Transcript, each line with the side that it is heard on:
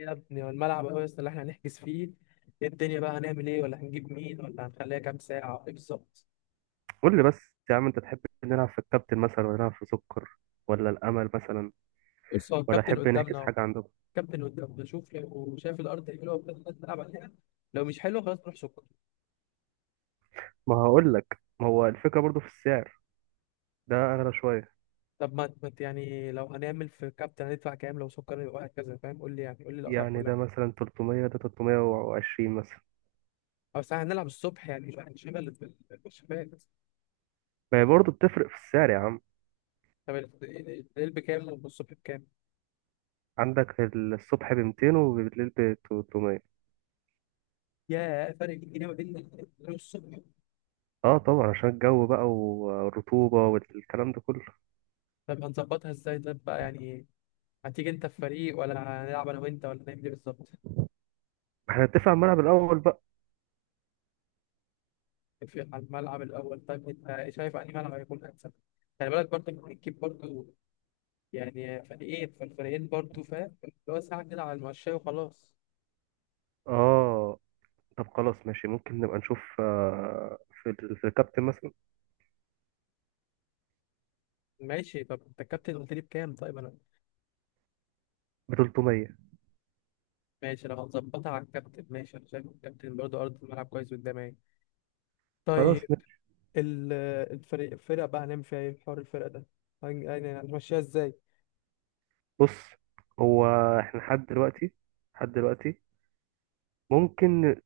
left: يا ابني والملعب أهو يا اسطى اللي احنا هنحجز فيه. إيه الدنيا بقى؟ هنعمل ايه؟ ولا هنجيب مين؟ ولا هنخليها كام ساعة؟ ايه بالظبط؟
right: قول لي بس يا عم، انت تحب نلعب في الكابتن مثلا ولا نلعب في سكر ولا الامل مثلا؟
left: بص، هو
right: ولا
left: الكابتن
right: تحب نحجز
left: قدامنا اهو.
right: حاجه عندكم؟
left: الكابتن قدامنا، شوف لو شايف الأرض حلوة بس نلعب عليها. لو مش حلوة خلاص نروح سكر.
right: ما هقول لك، ما هو الفكره برضو في السعر، ده اغلى شويه.
left: طب يعني لو هنعمل في الكابتن هندفع كام؟ لو سكر يبقى وهكذا، فاهم؟ قول لي، يعني قول لي الأسعار
right: يعني
left: كلها.
right: ده مثلا 300، ده 320 مثلا.
left: أو ساعة هنلعب الصبح، يعني مش هنشغل في الشباب.
right: ما هي برضو بتفرق في السعر يا عم.
left: طب الليل بكام والصبح بكام؟
right: عندك الصبح ب 200 وبالليل ب 300.
left: ياه، فرق 100 جنيه ما بين الليل والصبح.
right: اه طبعا، عشان الجو بقى والرطوبه والكلام ده كله.
left: طب هنظبطها ازاي طب بقى يعني؟ هتيجي انت في فريق ولا هنلعب انا وانت ولا نعمل ايه بالظبط؟
right: احنا نتفق على الملعب الاول بقى.
left: في على الملعب الاول، طيب انت شايف انهي ملعب هيكون احسن؟ خلي بالك برضه ممكن تجيب برضه يعني فريقين، فالفريقين برضه، فاهم؟ اللي هو ساعه كده على المشاية وخلاص.
right: اه، طب خلاص ماشي، ممكن نبقى نشوف في الكابتن مثلا
left: ماشي، طب انت الكابتن قلت لي بكام؟ طيب انا
right: ب 300.
left: ماشي، لو هتظبطها على الكابتن ماشي، انا شايف الكابتن برضه ارض الملعب كويس قدامي.
right: خلاص.
left: طيب، ال- الفريق، الفرقه بقى هنعمل فيها ايه؟ حوار الفرقه ده يعني هنمشيها ازاي؟
right: بص هو احنا لحد دلوقتي ممكن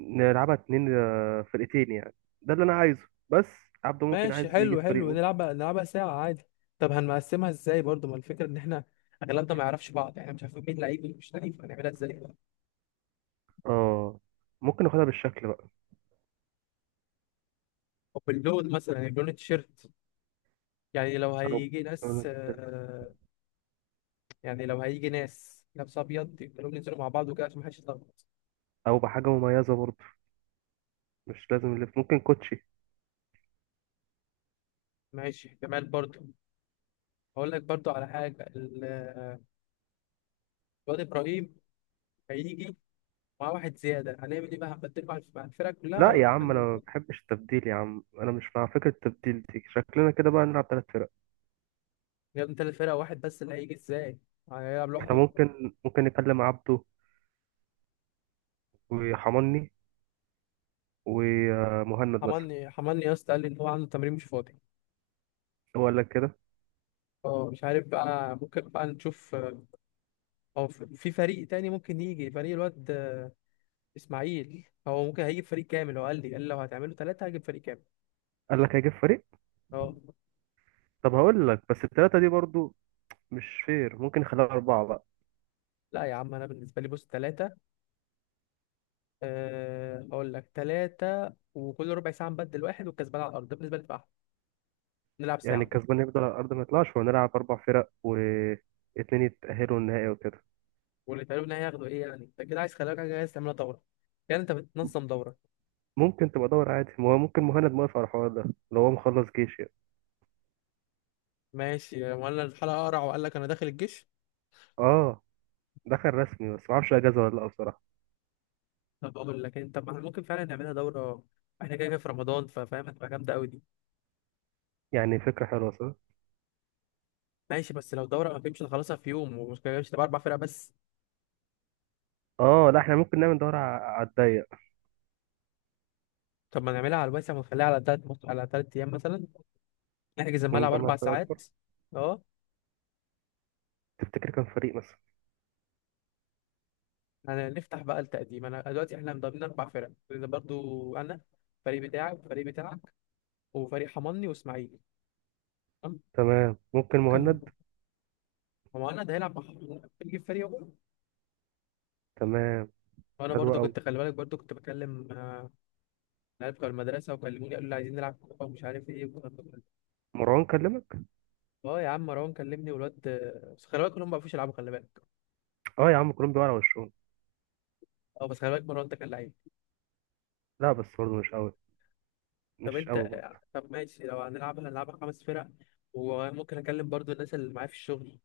right: نلعبها اتنين، فرقتين يعني. ده اللي انا عايزه بس. عبده ممكن
left: ماشي،
right: عايز يجي
left: حلو
right: في
left: حلو،
right: فريقه.
left: نلعبها نلعبها ساعة عادي. طب هنقسمها ازاي برضو؟ ما الفكرة ان احنا اغلبنا ما يعرفش بعض، احنا مش عارفين مين لعيب ومين مش لعيب، هنعملها ازاي؟
right: اه، ممكن ناخدها بالشكل بقى.
left: طب اللون مثلا، يعني لون التيشيرت، يعني لو
right: او
left: هيجي ناس يعني لو هيجي ناس لابس ابيض يبقى لهم ينزلوا مع بعض وكده عشان محدش يتلخبط.
right: او بحاجه مميزه برضه، مش لازم اللي ممكن كوتشي.
left: ماشي جمال برضو. هقول لك برضو على حاجة، الواد ابراهيم هيجي مع واحد زيادة، هنعمل ايه بقى؟ هنبدله مع الفرقة كلها
right: لا
left: ولا
right: يا عم، انا
left: هنخلي؟
right: ما بحبش التبديل يا عم، انا مش مع فكره التبديل دي. شكلنا كده بقى نلعب ثلاث فرق.
left: يا ابني تلات فرق؟ واحد بس اللي هيجي ازاي؟ هيلعب
right: احنا
left: لوحده.
right: ممكن نكلم عبده وحماني ومهند مثلا.
left: حملني يا اسطى قال لي ان هو عنده تمرين، مش فاضي.
right: هو قال لك كده؟
left: اه مش عارف بقى، ممكن بقى نشوف. اه، في فريق تاني ممكن يجي، فريق الواد اسماعيل هو ممكن هيجيب فريق كامل، هو قال لي لو هتعملوا ثلاثة هجيب فريق كامل.
right: قال لك هيجيب فريق؟
left: اه
right: طب هقول لك، بس التلاتة دي برضو مش فير، ممكن نخليها أربعة بقى.
left: لا يا عم، انا بالنسبة لي بص ثلاثة، أه اقول لك ثلاثة وكل ربع ساعة نبدل واحد، والكسبان على الارض، ده بالنسبة لي بقى أحلى. نلعب
right: يعني
left: ساعة.
right: الكسبان يفضل على الأرض ما يطلعش ونلعب أربع فرق واتنين يتأهلوا النهائي وكده.
left: واللي تقريبا هياخدوا ايه يعني؟ انت كده عايز، خلي بالك، حاجة عايز تعملها دورة؟ يعني انت بتنظم دورة؟
right: ممكن تبقى دور عادي، ما هو ممكن مهند موافق على الحوار ده لو هو مخلص جيش يعني.
left: ماشي، ولا الحلقة اقرع وقال لك انا داخل الجيش؟
right: اه، دخل رسمي بس معرفش أجازة ولا لأ بصراحة.
left: طب اقول لك انت، ما إحنا ممكن فعلا نعملها دوره، احنا كده كده في رمضان، ففاهم، هتبقى جامده قوي دي.
right: يعني فكرة حلوة صح؟
left: ماشي، بس لو دوره ما فهمش، نخلصها في يوم ومش كده، مش تبقى اربع فرق بس.
right: اه، لا احنا ممكن نعمل دورة على الضيق
left: طب ما نعملها على الواسع ونخليها على تلات على تلات ايام مثلا، نحجز الملعب
right: ونجمع
left: اربع
right: فرق أكبر.
left: ساعات. اه.
right: تفتكر كام فريق مثلا؟
left: هنفتح بقى التقديم، انا دلوقتي احنا مضامنين اربع فرق، لان برضو انا، الفريق بتاعك والفريق بتاعك وفريق حماني واسماعيل، تمام؟
right: تمام ممكن
left: كم،
right: مهند.
left: هو انا ده هيلعب مع حماني هيجيب فريق واحد.
right: تمام
left: وانا
right: حلو
left: برضو
right: أوي.
left: كنت، خلي بالك، برضو كنت بكلم العيال بتوع المدرسه وكلموني قالوا لي عايزين نلعب كوره ومش عارف ايه والكلام ده كله.
right: مروان كلمك؟
left: اه يا عم، مروان كلمني والواد، بس خلي بالك كلهم ما بيعرفوش يلعبوا، خلي بالك.
right: اه يا عم، كلهم بيقعوا على وشهم.
left: اه بس خلي بالك مروان ده كان لعيب.
right: لا بس برضه مش أوي
left: طب
right: مش أوي
left: انت،
right: برضه.
left: طب ماشي، لو هنلعبها هنلعبها خمس فرق، وممكن اكلم برضو الناس اللي معايا في الشغل،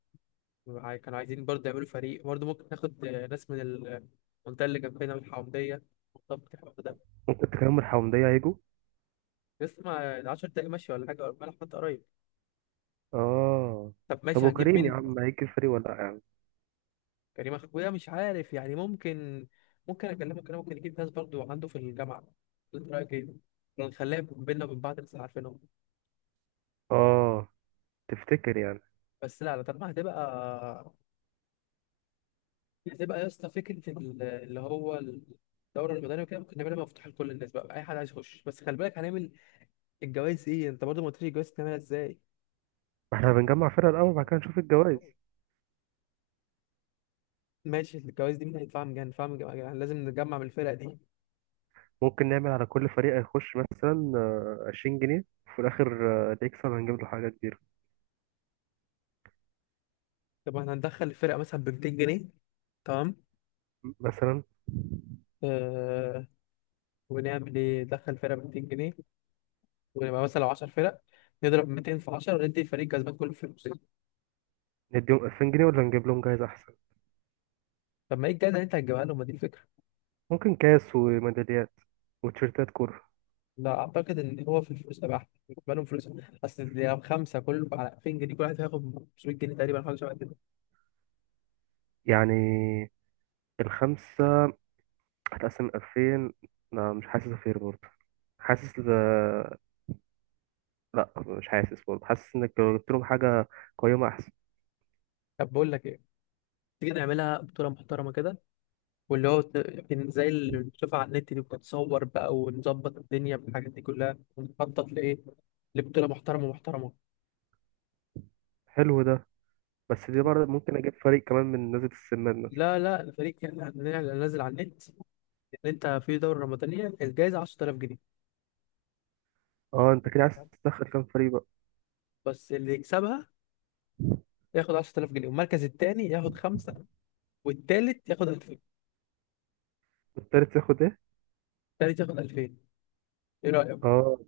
left: كانوا عايزين برضو يعملوا فريق، برضو ممكن ناخد ناس من المنطقه اللي جنبنا من الحومديه. طب الحوار ده
right: ممكن تكرم الحومدية هيجوا؟
left: لسه ما 10 دقايق، ماشي؟ ولا حاجه ولا حتى قريب.
right: اه،
left: طب
right: طب
left: ماشي، هنجيب
right: وكريم يا
left: مين؟
right: عم هيجي الفريق ولا لا يعني؟
left: كريم اخويا مش عارف يعني، ممكن، ممكن اكلمك، انا ممكن يجيب ناس برضو عنده في الجامعه. انت رايك ايه؟ نخليها بينا وبين بعض بس عارفينهم.
right: اه تفتكر يعني.
left: بس لا طالما هتبقى، هتبقى يا اسطى فكره اللي هو الدورة المدنية وكده، ممكن نعملها مفتوحة لكل الناس بقى، أي حد عايز يخش. بس خلي بالك هنعمل الجواز. إيه أنت برضو ما قلتليش الجواز تعملها إزاي؟
right: ما احنا بنجمع فرق الاول، بعد كده نشوف الجوائز.
left: ماشي، الجواز دي مين هيدفعها؟ من جهة ندفعها من جهة، يعني لازم نجمع من الفرق دي.
right: ممكن نعمل على كل فريق هيخش مثلا 20 جنيه، وفي الاخر اللي يكسب هنجيب له حاجة كبيرة.
left: طب احنا هندخل الفرقة مثلا ب 200 جنيه، تمام؟
right: مثلا
left: آه، ونعمل ايه؟ ندخل فرقه ب 200 جنيه ونبقى مثلا لو 10 فرق، نضرب 200 في 10 وندي الفريق الكسبان كله فلوس.
right: نديهم 2000 جنيه ولا نجيب لهم جايزة احسن؟
left: طب ما ايه الجايزه اللي انت هتجيبها لهم؟ ما دي الفكره.
right: ممكن كاس وميداليات وتيشيرتات كورة.
left: لا، اعتقد ان هو في الفلوس تبع، بالنسبه لهم فلوس. اصل دي خمسه كل على 2000 جنيه، كل واحد هياخد 500 جنيه تقريبا، حاجه شبه كده.
right: يعني الخمسة هتقسم 2000؟ لا مش حاسس فير برضه، حاسس ده. لا مش حاسس برضه، حاسس انك لو جبت لهم حاجه قيمه احسن.
left: طب بقول لك ايه، تيجي نعملها بطوله محترمه كده، واللي هو يعني زي اللي بتشوفها على النت دي بتتصور بقى، ونظبط الدنيا بالحاجات دي كلها ونخطط لايه؟ لبطوله محترمه محترمه.
right: حلو ده. بس دي برضه ممكن اجيب فريق كمان من نزلة السمان مثلا.
left: لا الفريق يعني هننزل على النت اللي انت في دوره رمضانيه الجايزه 10000 جنيه،
right: اه، انت كده عايز تدخل كام فريق بقى؟
left: بس اللي يكسبها ياخد 10000 جنيه، والمركز الثاني ياخد خمسه، والثالث ياخد 2000.
right: التالت ياخد ايه؟
left: الثالث ياخد 2000. ايه رايك؟
right: اه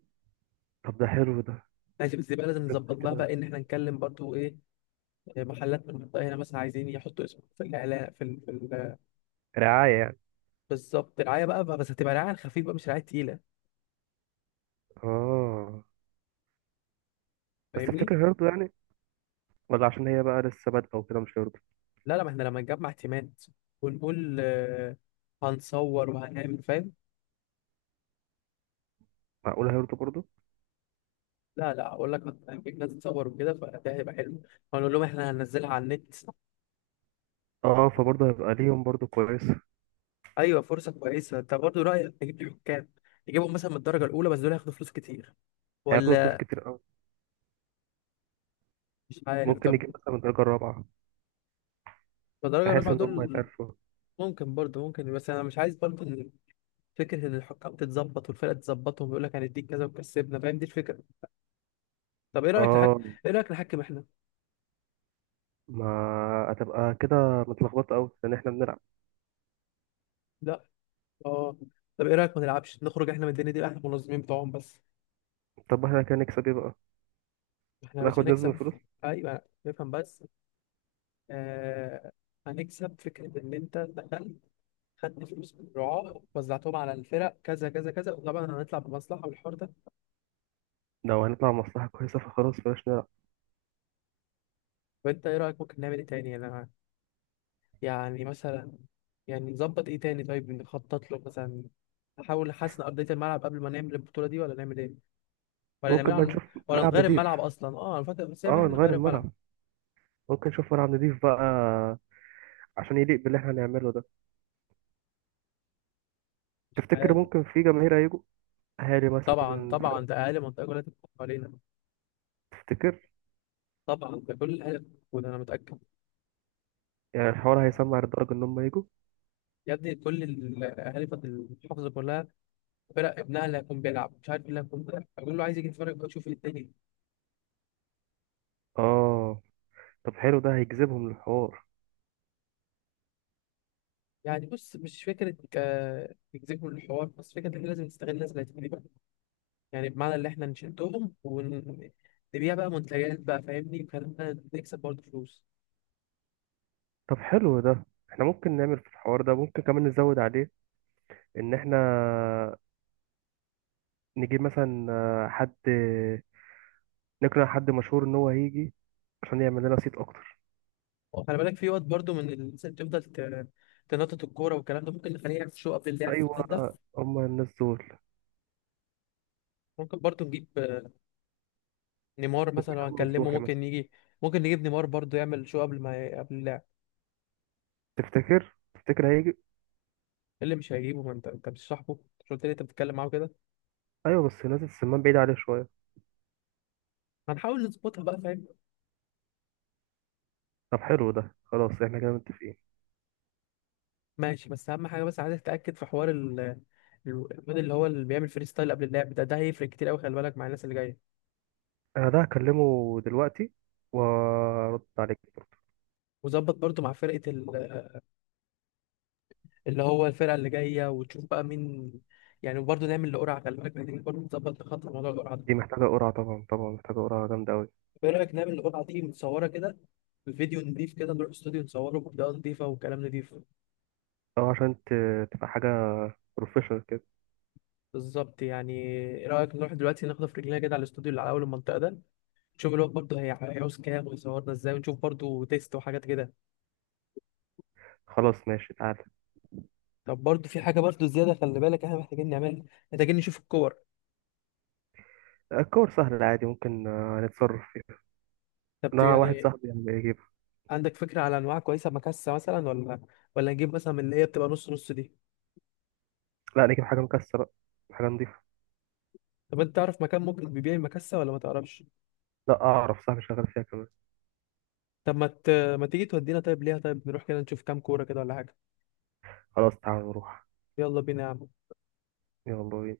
right: طب ده حلو ده.
left: ماشي، بس يبقى لازم
right: انت
left: نظبط لها
right: كده،
left: بقى ان احنا نكلم برضو ايه، محلات من المنطقه هنا مثلا عايزين يحطوا اسمه في الاعلان
right: رعايه يعني.
left: بالظبط، رعايه بقى، بس هتبقى رعايه خفيفه بقى مش رعايه تقيله.
right: اه بس
left: فاهمني؟
right: تفتكر هيرضوا يعني؟ ولا عشان هي بقى لسه بادئه وكده مش هيرضوا؟
left: لا ما احنا لما نجمع تيمات ونقول هنصور وهنعمل، فاهم؟
right: معقوله هيرضوا برضه؟
left: لا اقول لك، هنجيب ناس تصور وكده فده هيبقى حلو، هنقول لهم احنا هننزلها على النت.
right: اه فبرضه هيبقى ليهم برضه كويسه.
left: ايوه فرصه كويسه. انت برضه رايك نجيب لي حكام؟ نجيبهم مثلا من الدرجه الاولى، بس دول هياخدوا فلوس كتير.
right: هياخدوا فلوس
left: ولا
right: كتير قوي.
left: مش عارف،
right: ممكن
left: طب
right: نجيب مثلا من الدرجه الرابعه
left: الدرجه
right: بحيث
left: الرابعه
right: ان هم
left: دول
right: يتعرفوا.
left: ممكن برضه، ممكن. بس انا مش عايز برضه إن، فكره ان الحكام تتظبط والفرقه تتظبطهم ويقول لك هنديك كذا وكسبنا، فاهم، دي الفكره. طب ايه رايك
right: اه،
left: ايه رايك نحكم احنا؟
right: ما هتبقى كده متلخبطه قوي لان احنا بنلعب.
left: لا. اه. طب ايه رايك ما نلعبش، نخرج احنا من الدنيا دي، احنا المنظمين بتوعهم بس.
right: طب احنا كده نكسب ايه بقى؟
left: احنا يا باشا
right: هناخد نسبة من
left: هنكسب،
right: الفلوس؟
left: ايوه نفهم بس. آه، هنكسب فكرة إن أنت دخلت، خدت فلوس من الرعاة وزعتهم على الفرق كذا كذا كذا، وطبعا هنطلع بمصلحة، والحوار ده.
right: لو هنطلع مصلحة كويسة فخلاص بلاش نلعب.
left: وأنت إيه رأيك؟ ممكن نعمل إيه تاني أنا؟ يعني مثلا، يعني نظبط إيه تاني؟ طيب نخطط له مثلا، نحاول نحسن أرضية الملعب قبل ما نعمل البطولة دي ولا نعمل إيه؟ ولا نعملها
right: ممكن بقى
left: على...
right: نشوف
left: ولا
right: ملعب
left: نغير
right: نضيف.
left: الملعب أصلا؟ أه أنا فاكر، بس إحنا
right: اه، نغير
left: نغير الملعب.
right: الملعب. ممكن نشوف ملعب نضيف بقى عشان يليق باللي احنا هنعمله ده.
left: مش
right: تفتكر
left: عارف.
right: ممكن في جماهير هيجوا؟ اهالي
left: طبعا
right: مثلا
left: طبعا،
right: فرق؟
left: ده أقل منطقة كلها تتفق علينا.
right: تفتكر
left: طبعا، ده كل الأهلي موجود، أنا متأكد.
right: يعني الحوار هيسمع لدرجة ان هم يجوا؟
left: يا ابني كل الأهالي في المحافظة كلها فرق ابنها اللي هيكون بيلعب مش عارف إيه اللي هيكون بيلعب بقول له عايز يجي يتفرج بقى يشوف الدنيا.
right: اه طب حلو ده، هيجذبهم للحوار.
left: يعني بص، مش فكرة نجذبهم للحوار بس، فكرة إن إحنا لازم نستغل الناس اللي هتجيلنا. يعني بمعنى اللي إحنا نشدهم ونبيع بقى منتجات بقى، فاهمني، وكلامنا نكسب برضه فلوس.
right: طب حلو ده، احنا ممكن نعمل في الحوار ده، ممكن كمان نزود عليه. ان احنا نجيب مثلا حد، نقنع حد مشهور ان هو هيجي عشان يعمل لنا صيت اكتر.
left: وخلي بالك في وقت برضه من الناس اللي بتفضل تنطط الكورة والكلام ده، ممكن نخليه يعمل شو قبل اللعب ده.
right: ايوه، هما الناس دول.
left: ممكن برضه نجيب نيمار مثلا،
right: ممكن
left: لو
right: يعمل
left: هنكلمه
right: نصوحي
left: ممكن
right: مثلا.
left: يجي. ممكن نجيب نيمار برضه يعمل شو قبل اللعب.
right: تفتكر هيجي؟
left: إيه اللي مش هيجيبه؟ ما انت، انت مش صاحبه؟ مش قلت لي انت بتتكلم معاه كده؟
right: ايوه بس نازل السمان بعيد عليه شويه.
left: هنحاول نظبطها بقى، فاهم.
right: طب حلو ده، خلاص احنا كده متفقين.
left: ماشي، بس اهم حاجه بس عايز اتاكد في حوار الواد اللي هو اللي بيعمل فري ستايل قبل اللعب ده، ده هيفرق كتير قوي، خلي بالك مع الناس اللي جايه.
right: انا ده هكلمه دلوقتي وارد عليك برضه.
left: وظبط برضو مع فرقه اللي هو الفرقه اللي جايه وتشوف بقى مين. يعني وبرضه نعمل القرعه، خلي بالك محتاجين برضه نظبط خط موضوع القرعه ده.
right: دي محتاجه قرعه طبعا، طبعا محتاجه قرعه جامده قوي.
left: ايه رايك نعمل القرعه دي متصوره كده بفيديو نضيف كده، نروح استوديو نصوره بإضاءة نضيفة وكلام نضيف؟
right: او عشان تبقى حاجه بروفيشنال كده.
left: بالظبط. يعني ايه رأيك نروح دلوقتي ناخد في رجلينا كده على الاستوديو اللي على أول المنطقة ده، نشوف الوقت برضه هيعوز كام ويصورنا ازاي، ونشوف برضه تيست وحاجات كده.
right: خلاص ماشي، تعالى.
left: طب برضه في حاجة برضه زيادة خلي بالك احنا محتاجين نعملها، محتاجين نشوف الكور.
right: الكور سهل عادي، ممكن نتصرف فيها.
left: طب
right: انا واحد
left: يعني
right: صاحبي يعني يجيب.
left: عندك فكرة على أنواع كويسة مكسة مثلا، ولا ولا نجيب مثلا من اللي هي بتبقى نص نص دي؟
right: لا، نجيب حاجه مكسره، حاجه نضيفه.
left: طب أنت تعرف مكان ممكن بيبيع المكسة ولا ما تعرفش؟
right: لا اعرف، صاحبي شغال فيها كمان.
left: طب ما تيجي تودينا طيب ليها، طيب نروح كده نشوف كام كورة كده ولا حاجة؟
right: خلاص تعالى نروح.
left: يلا بينا يا عم.
right: يلا بينا.